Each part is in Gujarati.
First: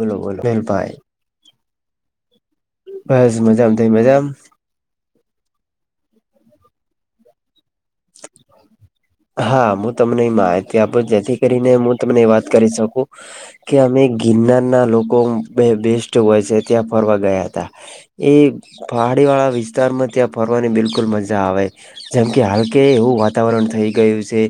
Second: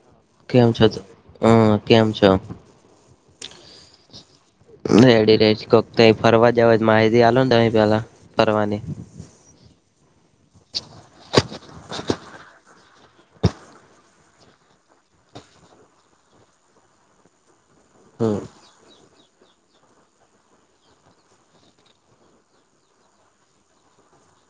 બોલો બોલો કેમ છ મેલભાઈ હમ કેમ છ બસ મજા આ થઈ મજામ રેડી રે કોક ફરવા જવા માહિતી આલો ને તમે પેલા ફરવાની હા હું તમને માહિતી આપું જેથી કરીને હું તમને વાત કરી શકું કે અમે ગિરનાર ના લોકો બે બેસ્ટ હોય છે ત્યાં ફરવા ગયા હતા. એ હું પહાડીવાળા વિસ્તારમાં ત્યાં ફરવાની બિલકુલ મજા આવે જેમ કે હાલ કે એવું વાતાવરણ થઈ ગયું છે.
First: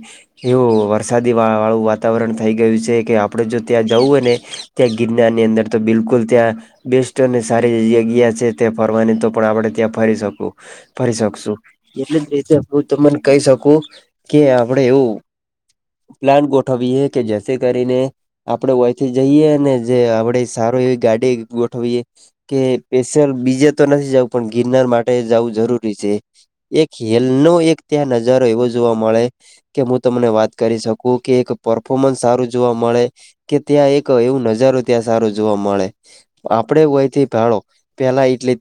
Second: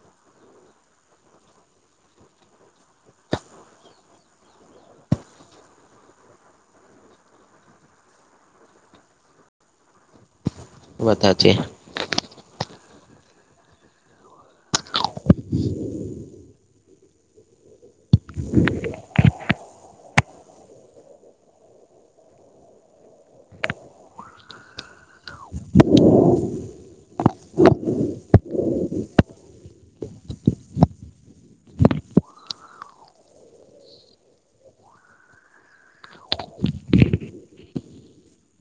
એવું વરસાદી વા વાળું વાતાવરણ થઈ ગયું છે કે આપડે જો ત્યાં જવું હોય ને ત્યાં ગિરનારની અંદર તો બિલકુલ ત્યાં બેસ્ટ અને સારી જગ્યા છે તે ફરવાની તો પણ આપડણે ત્યાં ફરી શકું ફરી બતા છે. શકશું એટલે જ રીતે હું તમને કહી શકું કે આપડે એવું પ્લાન ગોઠવીએ કે જે કરીને આપડે વયથી જઈએ ને જે આપડે સારો એવી ગાડી ગોઠવીએ કે પેશર બીજે તો નથી જવું પણ ગિરનાર માટે જવું જરૂરી છે. એક હેલ નો એક ત્યાં નજારો એવો જોવા મળે કે હું તમને વાત કરી શકું કે એક પરફોર્મન્સ સારું જોવા મળે કે ત્યાં એક એવું નજારો ત્યાં સારો જોવા મળે આપડે હોયથી ભાડો પેલા એટલે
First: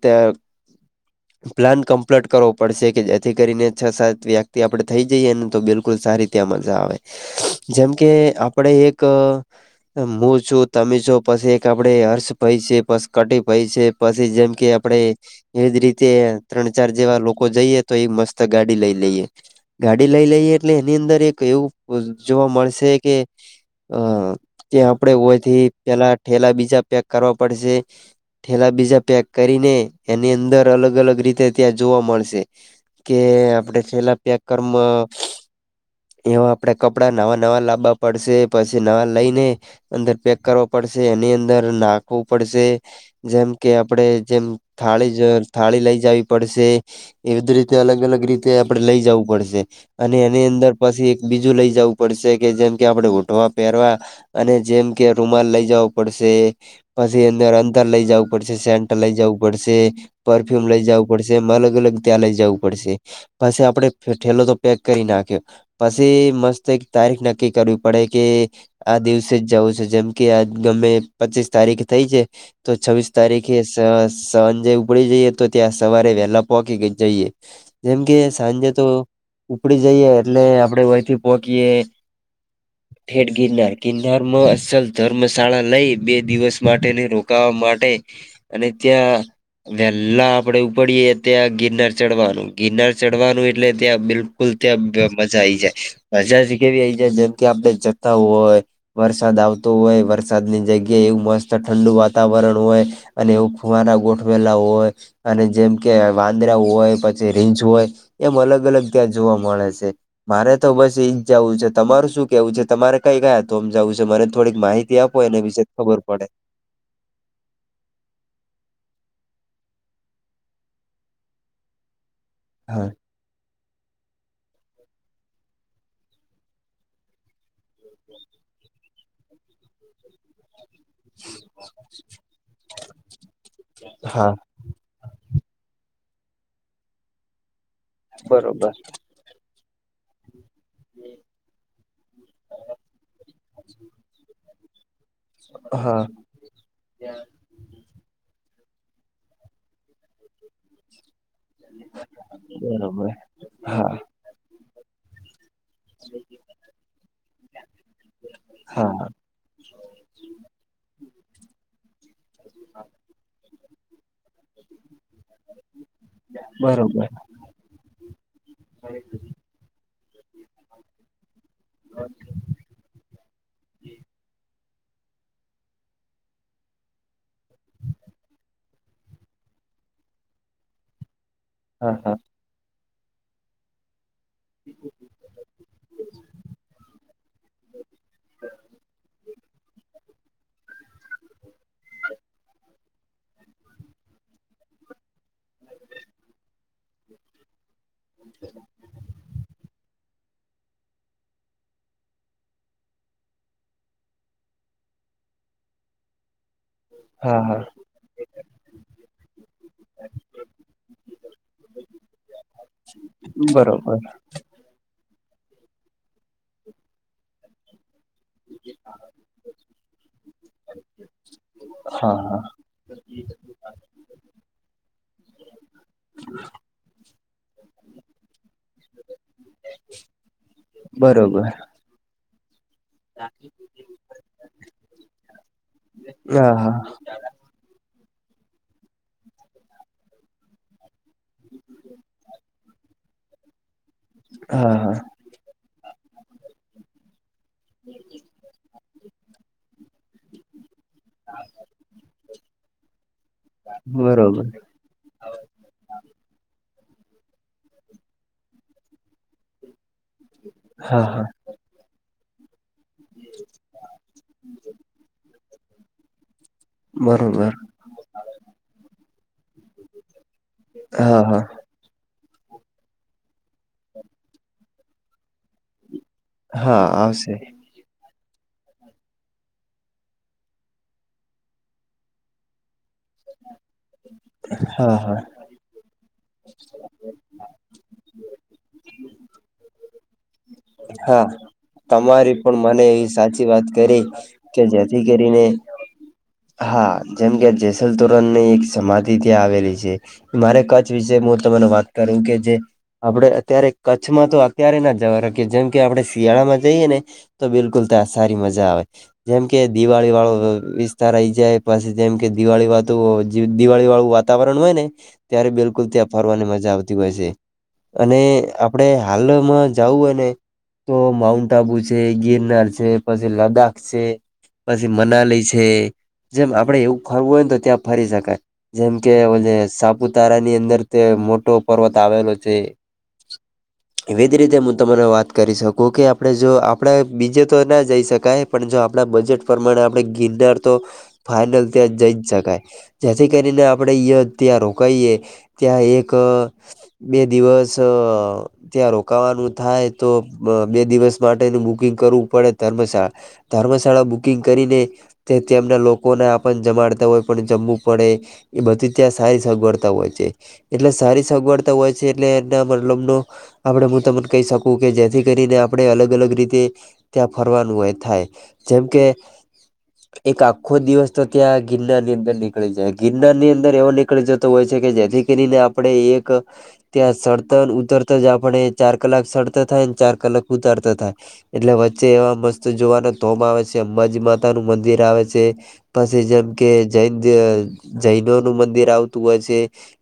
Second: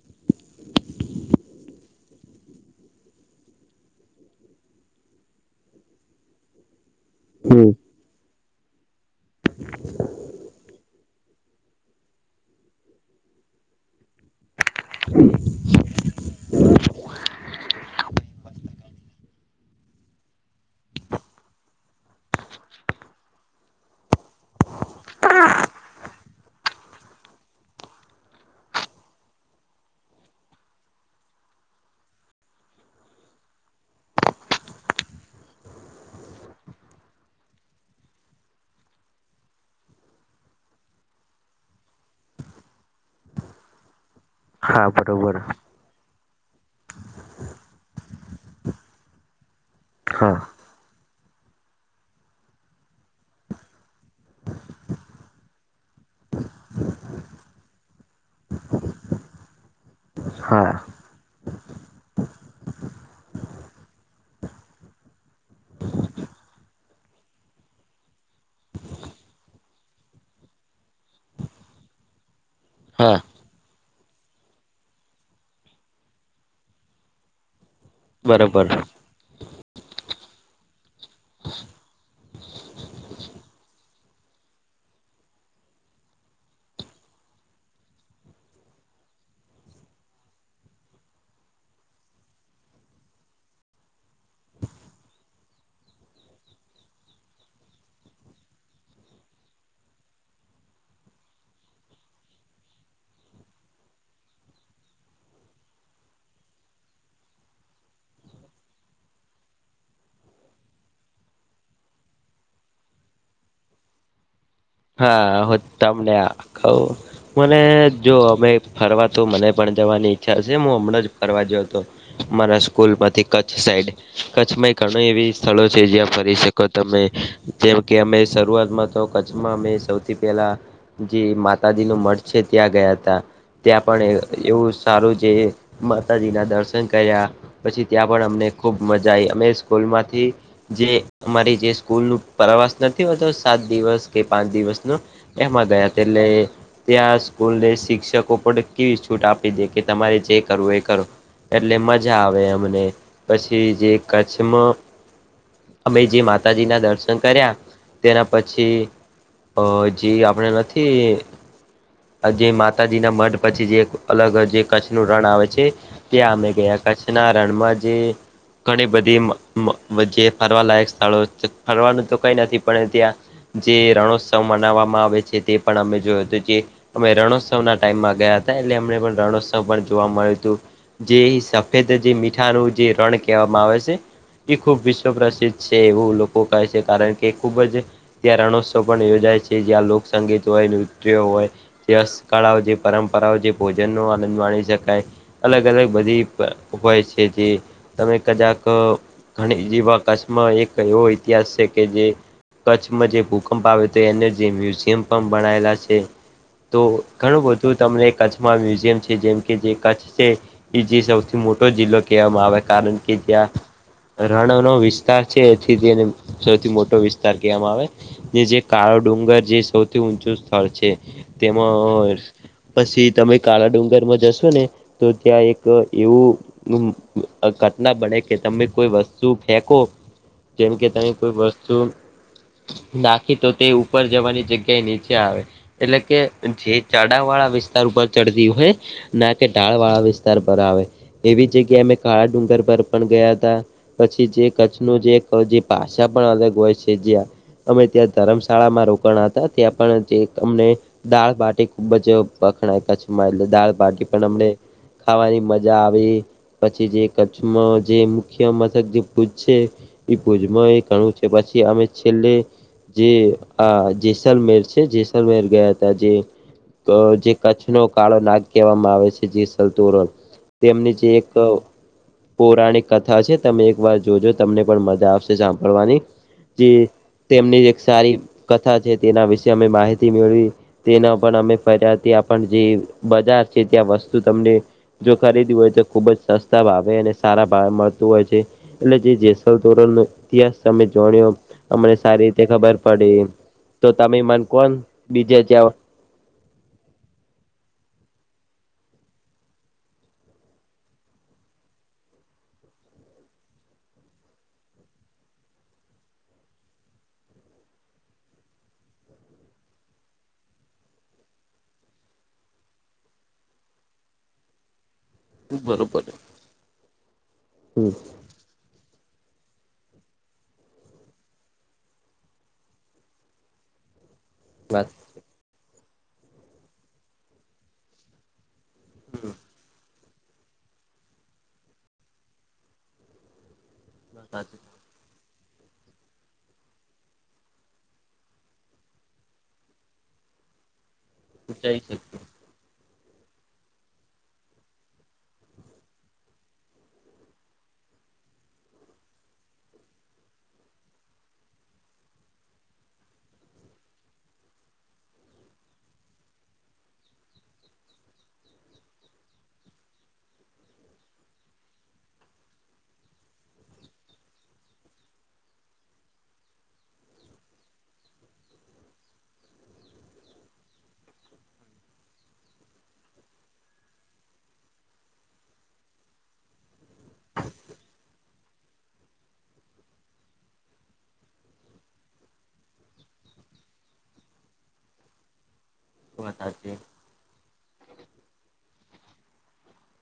પ્લાન કમ્પ્લીટ કરવો પડશે કે જેથી કરીને છ સાત વ્યક્તિ આપડે થઈ જઈએ ને તો બિલકુલ સારી ત્યા મજા હમ આવે જેમ કે આપડે એક અ હું છું તમે છો પછી એક આપડે હર્ષ ભય છે પછ કટી ભય છે. પછી જેમ કે આપડે એવીજ રીતે ત્રણ ચાર જેવા લોકો જઈએે તો એ મસ્ત ગાડી લઈ લે લઈએ ગાડી લઈ લઈએ એટલે એની અંદર એક એવું જોવા મળશે કે હ તે આપડે હોયથી પેલા ઠેલા બીજા પેક કરવા પડશે થઠેલા બીજા પેક કરીને એની અંદર અલગ અલગ રીતે ત્યાં જોવા મળશે. કે આપડે છેલ્લા પ્યારમાં એવા આપણા કપડાં નવા નવા લાવવા પડશે પછી નવા લઈને અંદર પેક કરવો પડશે એની અંદર નાખવું પડશે જેમ કે આપડે જેમ થાળી જ થાળી લઈ જવી પડશે એ બધી રીતે અલગ અલગ રીત તે આપડણે લઈ જવું પડશે અને એની અંદર પછી એક બીજું લઇ જવું પડશે કે જેમ કે આપડણે ઓઢવા પહેરવા અને જેમ કે રૂમાલ લઇ જવો પડશે. પછી અંદર અંદર લઇ જવું પડશે સેન્ટર લઇ જવું પડશે પરફ્યુમ લઇ જવું પડશે એમ અલગ અલગ ત્યાં લઇ જવું પડશે. પછ આપડે ઠેલો તો પેક કરી નાખ્યો. પછી મસ્ત એક તારીખ નક્કી કરવી પડે કે આ દિવસે જ જવું છે જેમ કે આ ગમે પચીસ તારીખ થઈ છે તો છવ્વીસ તારીખ કે સાંજે ઉપડી જઈએ તો ત્યાં સવારે વેલા પહોકીી જઈએ જેમ કે. સાંજે તો ઉપડી જઈએ એટલે આપડે વહીથી પોહકીએ. થેડ ગિરનાર ગિરનાર માં અસલ ધર્મશાળા લઈ બે દિવસ માટેને રોકવા માટે. અને ત્યાં વહેલા આપડે ઉપડીએ ત્યાં ગિરનાર ચડવાનું ગિરનાર. ચડવાનું એટલે ત્યાં બિલકુલ ત્યાં મજા આ આવી જાય મજા જ કેવી આઈ જાય જેમ આપણે. હોય.. વરસાદ આવતો હોય વરસાદની જગ્યા એવું મસ્ત ઠંડુ વાતાવરણ હોય. અને એવું ખુવારા ગોઠવેલા હોય અને જેમ કે વાંદરા હોય પછી રીંજ હોય. એમ અલગ અલગ ત્યાં જોવા મળે છે. મારે તો બસ એઈ જ જવું છે તમારું શું કેવું છે તમારે કઈ કયા તોમ જવું છે મને થોડીક માહિતી ત્યા આપ એ ને વિીશે ખબર પડે. કાાવ. મને જો અમે ફરવા તો મને પણ જવાની ઈચ્છા છે હું હમણાં જ ફરવાજયો હતો. મારા હા સ્કૂલ માંથી કચ્છ સાઈડ. કચ્છમાં એ ઘણા એવી સ્થળો છે જ્યાં ફરી શકો તમે જેમ કે અમે શરૂઆતમાં તો્છ. અમે સૌથી પહેલા. જે માતાજી ન મઠ છે ત્યાં ગયા હતા ત્યાં હા પણ એવું. સારું છે માતાજીના દર્શન કર્યા પછી ત્યાં પણ અમને બરોબર ખૂબ મજા. જાય અમે સ્કૂલ માંથી. જે અમારી જે સ્કૂલ નું પ્રવાસ નથી હોતો સાત દિવસ. કે પાંચ દિવસનું એમાં થયા હા એટલે. ત્યાં સ્કૂલને શિક્ષકો પણ કેવી છૂટ આપી દે કે તમારે જે કરવું એ કરો. એટલે મજા આવે અમને બરોબર પછી જે હા કચ્છમાં. અમે જે માતાજી ના દર્શન કર્યા તેના પછી હા અજી આપણેે નથી આ જે માતાજી ના મઢ. પછી જે એક અલગ જે કચ્છ નું રણ આવે છે. ત્યા અમે ગયા બરોબર કચ્છના રણમાંજી ઘણી બધી. જે ફરવાલાાયક સ્થળો ફરવાનું તો કઈ નથી પણ ત્યાં. જે રણોત્સવ મનાવવામાં આવે છે તે પણ અમે જોય તો જે. અમે રણોત્સવ ના ટાઈમમાં ગયા હતા એટલે અમને પણ રણોત્સવ પણ જોવા મળ્યું હતું જે. સેદ હા જે હા મીઠાનું જે રણ કહેવામાં આવે છે. એ ખૂબ વિશ્વ પ્રસિદ્ધ છે એવું લોકો કહે છે કારણ કે ખૂબ જ. ત્યાં રણોત્સવ પણ યોજાય છે જ્યાં લોકસંગીત હોય નૃત્યો હોય. જેસ કળાઓ જે પરંપરાઓ જે ભોજન નો આનંદ માણી શકાય. અલગ અલગ બધી હો હોય છે જે તમે કદાક. ઘણી જેવા કશમાં એક એવો ઇતિહાસ છે કે જે. કચ્છમાં જે ભૂકંપ આવે હતો એને જે મ્યુઝિયમ પણ બનાયેલા છે. તો ઘણું હા હા બધું તમને કચ્છમાં મ્યુઝિયમ છે જેમ કે જે કચ્છ છે. એ જે સૌથી મોટો જિલ્લો કહેવામાં આવે કારણ કે જ્યાં. બરોબર રણ નો વિસ્તાર છે એથી તેને સૌથી મોટો વિસ્તાર કવામાં આવે. જે કાળો ડુંગર જે સૌથી ઊંચું સ્થળ છે હા તેમાં. હા પછી તમે કાળા ડુંગરમાં જશો ને તો ત્યાં એક એવું. કટના બને કે તમે કોઈ વસ્તુ ફેંકો. જેમ કે તની કોઈ બરોબર વસ્તુ નાખી તો તે ઉપર જવાની જગ્યાએ નીચે આવે એટલે કે હા જે હા ચ વાળા વિસ્તાર ઉપર ચડતી હોય ના કે ઢાળ વાળા વિસ્તાર પર આવે એવી જગ્યાએ અમે કાળા ડુંગર પર પણ ગયા હતા. પછી જે કચ્છ હા નો હા જે જે ભાષા પણ અલગ હોય છે જયા અમે ત્યાં ધર્મશાળામાં રોકાણ હતા ત્યાં પણ જે અમને દાળ બાટી ખુબ જ વખણાય કચ્છમાં એટલે દાળ બાટી પણ બરોબર અમને ખાવાની મજા આવી. પછી જે કચ્છમાં જે મુખ્ય મથક જે ભુજ છે. એ ભુજમાં એ હા ગણું છે હા પછી અમે છેલ્લે જે આ જેસલમેર છે જેસલમેર ગયા હતા જે જે બરોબર કચ્છ ન કાળો નાગ કહેવામાં આવે છે જે સતોરલ તેમની જે હા એક હા પૌરાણિક કથા છે તમે એક વાર જોજો તમને પણ મજા આવશે સાંભળવાની હા જે આવશે તેમની એક સારી કથા છે તેના વિશે અમે માહિતી મેળવી. તેના પણ અમે ફર્યાથી આપણ જે બજાર છે ત્યાં વસ્તુ તમને હા જો હા ખરીદી હોય તો ખુબ જ સસ્ત તા આવે અને સારા ભાવે મળતું હોય છે એટલે જે જેસલ ધોરણ નો ઇતિહાસ તમે હા જોણ્યો તમારી પણ મને એવી સાચી વાત તો કરી તમે મને કે કોણ જેથી બીજે કરીને. જ્યાં હા જેમ કે જેસલ તોરન ની એક સમાધિ ત્યાં આવેલી છે. મારે કચ્છ વિશે હું તમાર વાત કરું કે જે આપડે અત્યારે કચ્છમાં તો અત્યારે ના જવા રાખીએ જેમ કે આપણે શિયાળામાં જઈએ ને તો બિલકુલ ત્યાં સારી મજા આવે જેમ કે દિવાળી વાળો વિ તાર રહી જાય પછી જેમ કે દિવાળી વાતું દિવાળી વાળું વાતાવરણ હોય ને ત્યારે બિલકુલ ત્યાં ફરવાની મજા આવતી હોય છે અને આ આપડે હાલમાં જાવું હોયને તો માઉન્ટ આબુ છે, ગિરનાર છે, પછી લદ્દાખ છે. પછી વાત મનાલી છે, જેમ આપડે એવું ફરવું હોય ને તો ત્યાં ફરી શકાય. જેમ કે ઓ સાપુતારા ની અંદર તે મોટો પર્વત આવેલો છે. [inaudible] એવી જ રીતે હું તમાને વાત કરી શકું કે આપણે જો આપણે બીજે તો ના જઈ શકાય. પણ જો આપણા બજેટ પ્રમાણે આપણે ગિરનાર તો ફાઈનલ ત્યાં જઈ જ શકાય. જેથી કરીને આપણે હીંયા ત્યાં રોકાઈએ ત્યાં એક. બે દિવસ ત્યાં રોકાવાનું થાય તો બે દિવસ માટેનું બુકિંગ કરવું પડે ધર્મશાળા ધર્મશાળા બુકિંગ કરીને તે તેમના લોકોને જમાડતા હોય પણ જમવું પડે. એ બધી ત્યાં સારી સગવડતા હોય છે. એટલે સારી સગવડતા હોય છે એટલે એના મતલબ નો આપણે હું તમને કહી શકું કે જેથી કરીને આપણે અલગ અલગ રીતે ત્યાં ફરવાનું એય થાય જેમકે એક આખો દિવસ તો ત્યાં ગિરનાર ની અંદર નીકળી જાય ગિરનારની અંદર એવો નીકળી જ હોય છે કે જેથી કરીને આપણે એક. ત્યાં શરતને ઉતરતા જ આપણે ચાર કલાક શરત થાય ને ચાર કલાક ઉતરતા થાય. એટલે વચ્ચે એવા મસ્ત જોવાનો તોમ આવે છે અંબાજી માતા નું મંદિર. મંદિર આવે છે પછી જેમ કે જૈન જૈનોનું‌ મંદિર આવતું હોય છે.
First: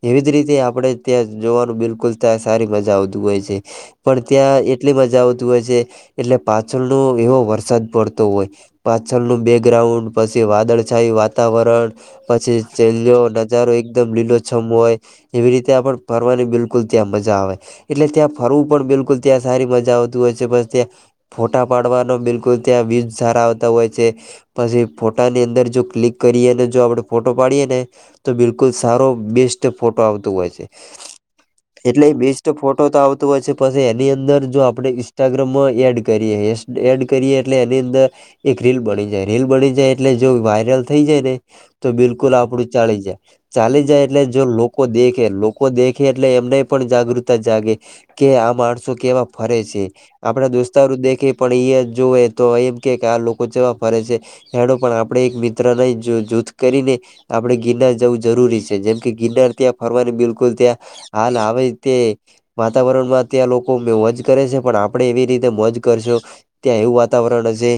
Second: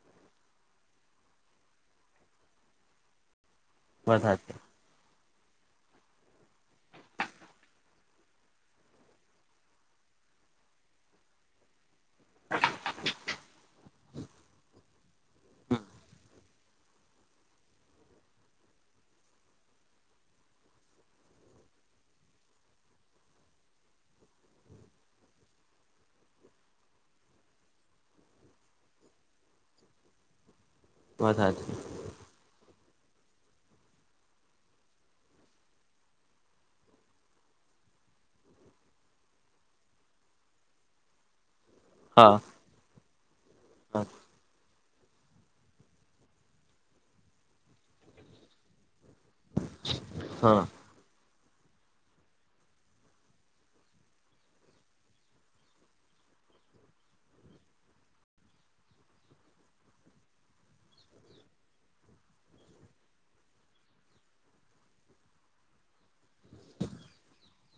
એવી જ રીતે આપણે ત્યાં જોવાનું બિલકુલ ત્યાં સારી મજા આવતું હોય છે પણ ત્યાં એટલી મજા આવતી હોય છે એટલે પાછળ નું એવો વરસાદ પડતો હોય પાછળ નું બે ગ્રાઉન્ડ પછી વાદળછાયી વાતાવરણ. પછી નજારો એકદમ લીલો છમ હોય. એવી રીતે આપ ફરવાની બિલકુલ ત્યાં મજા આવે. એટલે ત્યાં ફરવું પણ બિલકુલ ત્યાં સારી મજા આવતી હોય છે બસ ત્યાં ફોટા પાડવાનો બિલકુલ ત્યાં વ્યુઝ સારા આવતા હોય છે. પછી ફોટાની અંદર જો ક્લિક કરીએ અને જો આપણે ફોટો પાડીએ ને તો બિલકુલ સારો બેસ્ટ ફોટો આવતો હોય છે. વાત હાચી એટલે એ બેસ્ટ ફોટો તો આવતો હોય છે પછી એની અંદર જો આપણે ઇન્સ્ટાગ્રામમાં એડ કરીએ એડ કરીએ એટલે એની અંદર એક રીલ બની જાય રીલ બની જાય એટલે જો વાયરલ થઈ જાય ને તો હા બિલકુલ આપડું ચાલી જાય ચાલી જાય એટલે જો લોકો દેખે લોકો દેખે એટલે એમને પણ જાગૃતતા જાગે કે આ માણસો કેવા ફરે છે આપડા દોસ્તારો દેખે પણ અયા જોએ તો એમ કે કે આ લોકો કેવા ફરે છે એનો પણ આપણે એક મિત્ર નહીં જો જૂથ કરીને આપડે ગિરનાર જવું જરૂરી છે જેમ કે ગિરનાર ત્યાં ફરવાની બિલકુલ ત્યાં હાલ આવે રીતે વાતાવરણમાં અ ત્યાં લોકો મે મોજ કરે છે પણ આપડે એવી રીતે મોજ કરશું ત્યાં એવું વાતાવરણ હશે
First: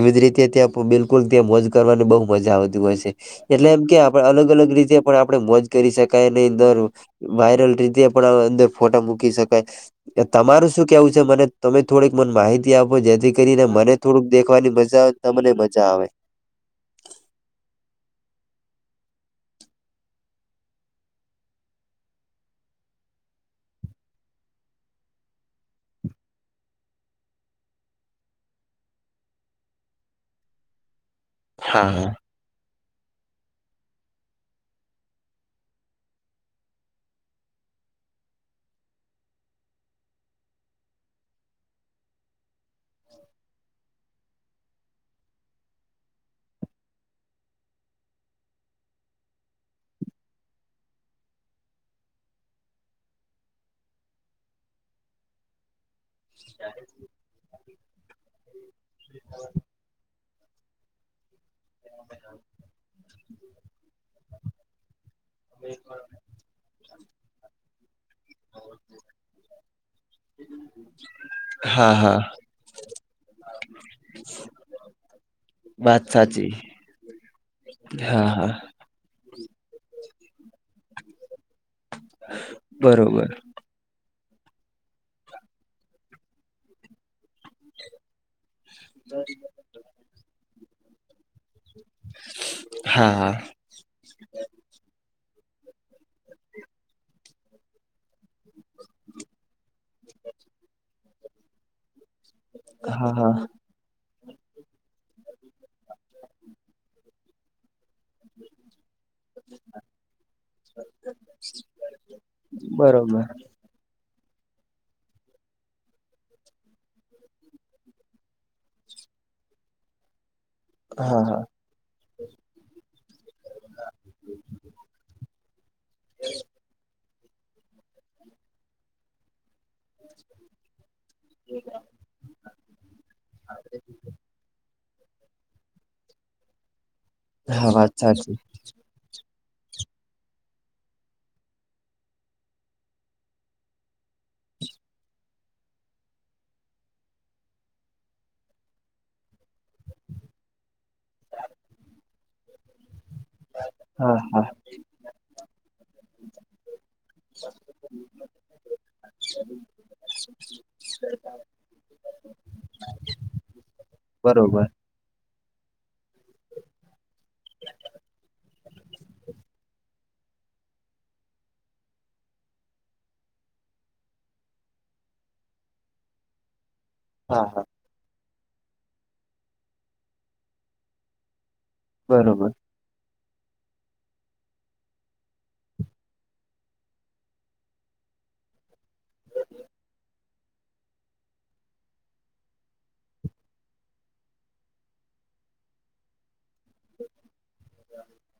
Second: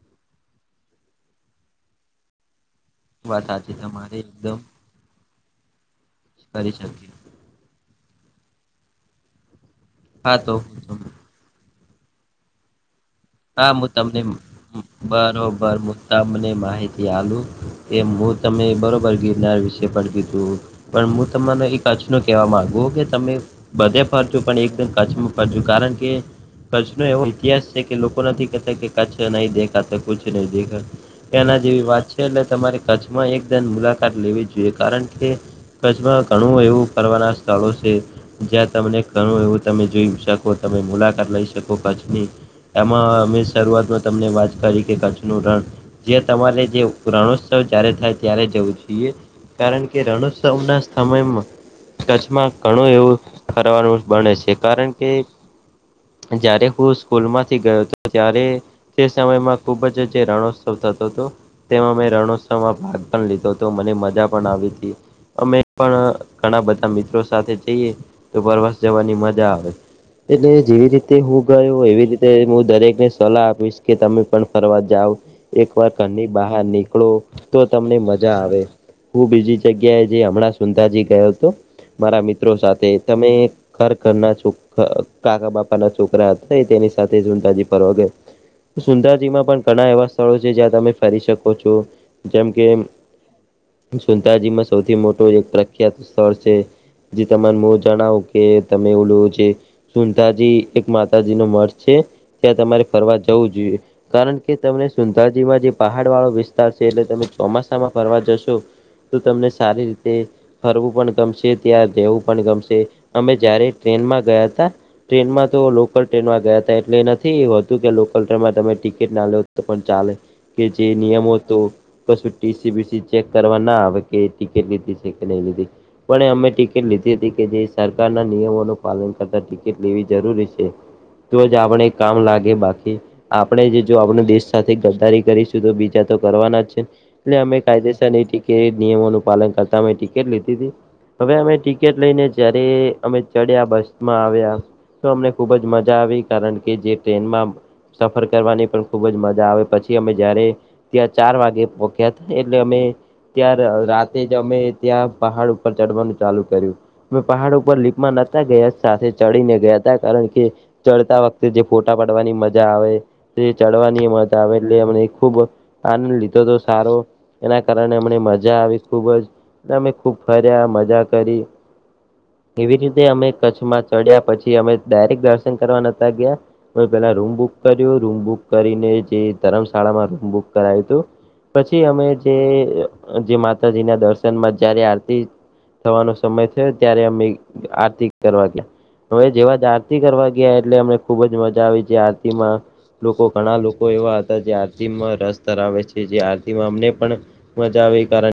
એવી જ રીતે ત્યાં બિલકુલ ત્યાં મોજ કરવાની બહુ મજા આવતી હોય છે વાત એટલે સાચી એમ કે તમારી આપડે અલગ એકદમ અલગ રીતે પણ આપણેે મોજ કરી શકાય નહી કરી શકી વાયરલ રીતે પણ અંદર ફોટા મૂકી શકાય હા તો તમારું હું શું તમને કેવું છે મને તમે થોડીક મને માહિતી આપો જેથી કરીને મને થોડુંક દેખવાની મજા [unintelligible] આવે તમને મજા આવે મુદ્દા અને માહિતી યાલું એ હું તમે બરાબર ગિરનાર વિશે પણ કીધું પણ હું તમારો એકાચનો કહેવા માંગુ કે તમે બધે ફરજું પણ એકદ કચ્છમાં ફરજું કારણ કે કચ્છ નો એવો ઇતિહાસ છે કે લોકો નથી કેતા કચ્છ નહી દેખા તો કુછ નહી દેખા એના જેવી વાત હા છે એટલે તમારે કચ્છમાં એકદન મુલાકાત લેવી જોઈએ કારણ કે કચ્છમાં ઘણું એવું કરવાના સ્થળો છે જ્યાં તમને ઘણું એવું તમે જોઈ શકો તમે મુલાકાત લઈ શકો કચ્છની એમાં અમે શરૂઆતમાં તમને વાત કરી કે કચ્છ નું રણ જ્યા તમારે જે રણોત્સવ જ્યારે થાય ત્યારે જવું જોઈએ. કારણ કે રણોત્સવ ના સમયમાં કચ્છમાં ઘણું એવું ફરવાનું બને છે કારણ કે જયારે હું સ્કૂલમાં ગયો હતો ત્યારે તે સમયમાં ખુબ જ જે રણોત્સવ થતો તો તેમાં મેં રણોત્સવમાં ભાગ પણ લીધો હતો મને મજા પણ આવી હતી અમે પણ ઘણા બધા મિત્રો સાથે જઈએ તો પરવાસ જવાની મજા આવે. એટલે જેવી રીતે હું ગયો હા એવી હા રીતે હું દરેક ને સલાહ આપીશ કે તમે પણ ફરવા જાવ એક વાર વાત ઘરની સાચી બહાર નીકળો. તો તમને હા મજા હા આવે હું બીજી જગ્યાએ જે હમણાં [unintelligible] ગયો હતો મારા મિત્રો સાથે તમે બરોબર ઘર ઘરના છો કાકા બાપા ના છોકરા હતા તેની સાથે ઉંટાજી ફરવા ગયા સુંદાજીમાં પણ ઘણા એવા સ્થળો છે જ્યાં તમે ફરી શકો છો જેમ કે હા હા સુતાજીમાં સૌથી મોટું એક પ્રખ્યાત સ્થળ છે. જે તમાર [unintelligible] જણાવ કે તમે ઓલું છે સુુંતાાજી એક માતાજી નો મઢ છે ત્યાં તમારે હા ફરવા હા જવું જોઈએ, કારણ કે તમને સુંદાજીમાં જે પહાડ વાળો વિસ્તાર છે, એટલે તમે ચોમાસામાં ફરવા જશો તો તમને સારી રીતે ફરવું પણ ગમશે ત્યાં રહેવું પણ ગમશે બરોબર અમે જ્યારે ટ્રેનમાં ગયા હતા ટ્રેનમાં તો લોકલ ટ્રેનમાં ગયા હતા એટલે નથી હોતું કે લોકલ ટ્રેનમાં તમે ટિકિટ ના લે તો પણ ચાલે કે જે હા નિયમો હા તો [unintelligible] ચેક કરવા ના આવે કે ટિકિટ લીધી છે કે નહી લીધી પણ અમે ટિકિટ લીધી હતી કે જે સરકારના નિયમોનું પાલન કરતાં ટિકિટ લેવી જરૂરી છે, તો જ આપણે કામ લાગે બાકી આપણે જે જો આપણ દેશ સાથે ગદદારી કરીશું તો બીજા તો કરવાના જ છે, એટલે અમે હા વાત કાયદેસરની સાચી ટ નિયમોનું પાલન કરતા અમે ટિકિટ લેધ હતી, હવે અમે ટિકિટ લઈને જયારે અમે ચડ્યા બસ માં આવ્યા તો અમને ખુબ જ મજા આવી કારણ કે જે ટ્રેનમાં સફર કરવાની પણ ખૂબ જ મજા આવે પછી અમે જયારે ત્યાં ચાર વાગે પોહખ્યા હતા, એટલે અમે ત્યાં રાતે હા જ હા અમે ત્યાં પહાડ ઉપર ચડવાનું ચાલુ કર્યું, મે પહાડ ઉપર લીપમાં નતા ગયા સાથે ચડીને ગયા હતા કારણ કે, ચડતા વખતે જે ફોટા પાડવાની મજા આવે તે ચડવાની મજા આવે બરોબર એટલે એમને ખુબ આ લીધો તો સારો એના કારણે હમને મજા આવી ખુબ જ, અમે ખુબ ફર્યા મજા કરી, એવી રીતે અમે કચ્છમાં ચડ્યા પછી અમે ડાયરેક્ટ દર્શન યા પેલા રૂમ હા બુક હા કરી રૂમ બુક કરીને જે ધર્મશાળામાં રૂમ બુક કરાયું હતું. પછી અમે બરોબર જે માતાજી ના દર્શનમાં જયારે આરતી થવાનો સમય થયો ત્યારે અમે આરતી કરવા ગયા, હવે જેવા જ આરતી કરવા ગયા એટલે અમને ખુબ જ મજા આવી છે, આરતી માં લોકો ઘણા લોકો એવા હતા જે આરતીમાં રસ ધરાવે છે, જે આરતીમાં અમને પણ મજા આવે કારણ